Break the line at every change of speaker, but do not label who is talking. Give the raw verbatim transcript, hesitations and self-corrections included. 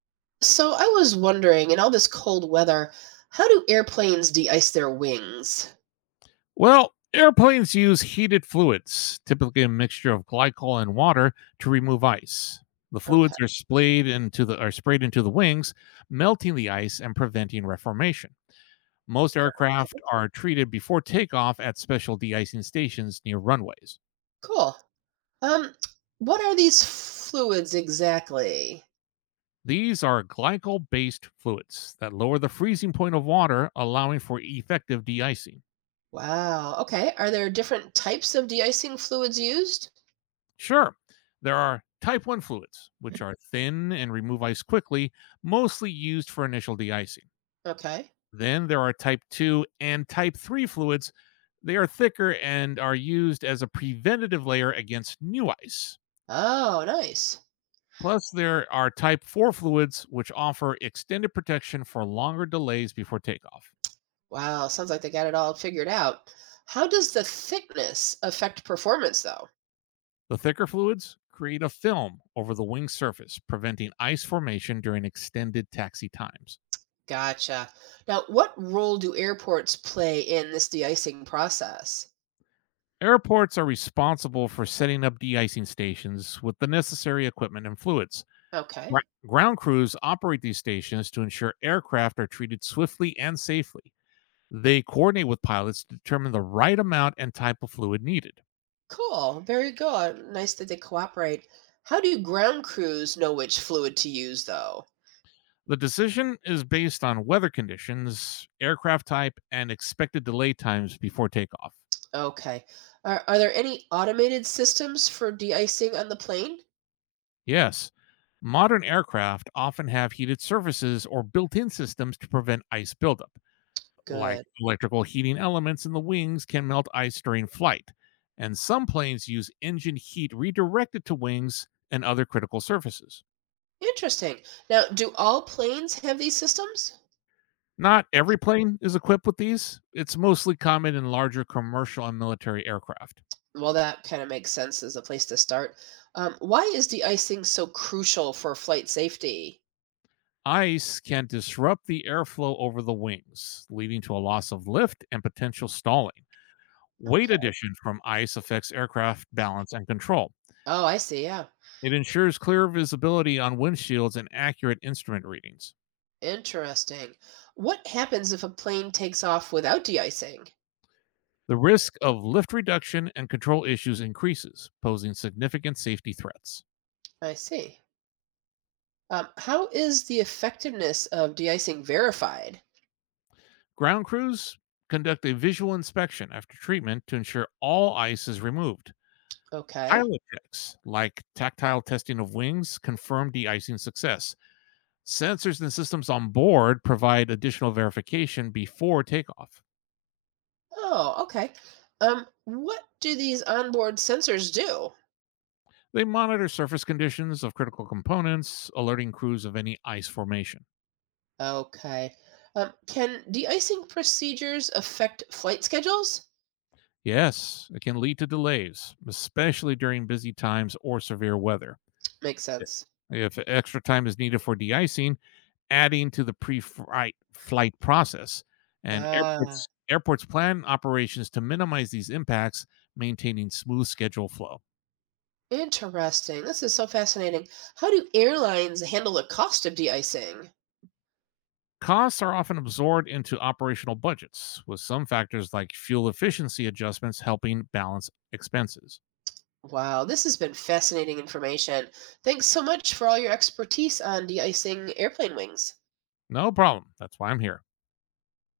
So I was wondering, in all this cold weather, how do airplanes de-ice their wings?
Well, airplanes use heated fluids, typically a mixture of glycol and water, to remove ice. The
Okay.
fluids are splayed into the are sprayed into the wings, melting the ice and preventing reformation. Most aircraft
Okay.
are treated before takeoff at special de-icing stations near runways.
Cool. Um, what are these fluids exactly?
These are glycol-based fluids that lower the freezing point of water, allowing for effective de-icing.
Wow. Okay. Are there different types of de-icing fluids used?
Sure. There are type one fluids, which are thin and remove ice quickly, mostly used for initial de icing.
Okay.
Then there are type two and type three fluids. They are thicker and are used as a preventative layer against new ice.
Oh, nice.
Plus, there are type four fluids, which offer extended protection for longer delays before takeoff.
Wow. Sounds like they got it all figured out. How does the thickness affect performance, though?
The thicker fluids create a film over the wing surface, preventing ice formation during extended taxi times.
Gotcha. Now, what role do airports play in this de-icing process?
Airports are responsible for setting up de-icing stations with the necessary equipment and fluids. Gr-
Okay.
Ground crews operate these stations to ensure aircraft are treated swiftly and safely. They coordinate with pilots to determine the right amount and type of fluid needed.
Cool. Very good. Nice that they cooperate. How do ground crews know which fluid to use, though?
The decision is based on weather conditions, aircraft type, and expected delay times before takeoff.
Okay. Are, are there any automated systems for de-icing on the plane?
Yes, modern aircraft often have heated surfaces or built in systems to prevent ice buildup, like
Good.
electrical heating elements in the wings can melt ice during flight, and some planes use engine heat redirected to wings and other critical surfaces.
Interesting. Now, do all planes have these systems?
Not every plane is equipped with these. It's mostly common in larger commercial and military aircraft.
Well, that kind of makes sense as a place to start. Um, why is de-icing so crucial for flight safety?
Ice can disrupt the airflow over the wings, leading to a loss of lift and potential stalling. Weight
Okay.
addition from ice affects aircraft balance and control.
Oh, I see. Yeah.
It ensures clear visibility on windshields and accurate instrument readings.
Interesting. What happens if a plane takes off without de-icing?
The risk of lift reduction and control issues increases, posing significant safety threats.
I see. Um, how is the effectiveness of de-icing verified?
Ground crews conduct a visual inspection after treatment to ensure all ice is removed.
Okay.
Pilot checks, like tactile testing of wings, confirm de icing success. Sensors and systems on board provide additional verification before takeoff.
Oh, okay. Um, what do these onboard sensors do?
They monitor surface conditions of critical components, alerting crews of any ice formation.
Okay. Um, can de-icing procedures affect flight schedules?
Yes, it can lead to delays, especially during busy times or severe weather.
Makes
Yeah.
sense.
If extra time is needed for de-icing, adding to the pre-flight flight process, and
Ah,
airports airports plan operations to minimize these impacts, maintaining smooth schedule flow.
interesting. This is so fascinating. How do airlines handle the cost of de-icing?
Costs are often absorbed into operational budgets, with some factors like fuel efficiency adjustments helping balance expenses.
Wow, this has been fascinating information. Thanks so much for all your expertise on de-icing airplane wings.
No problem. That's why I'm here.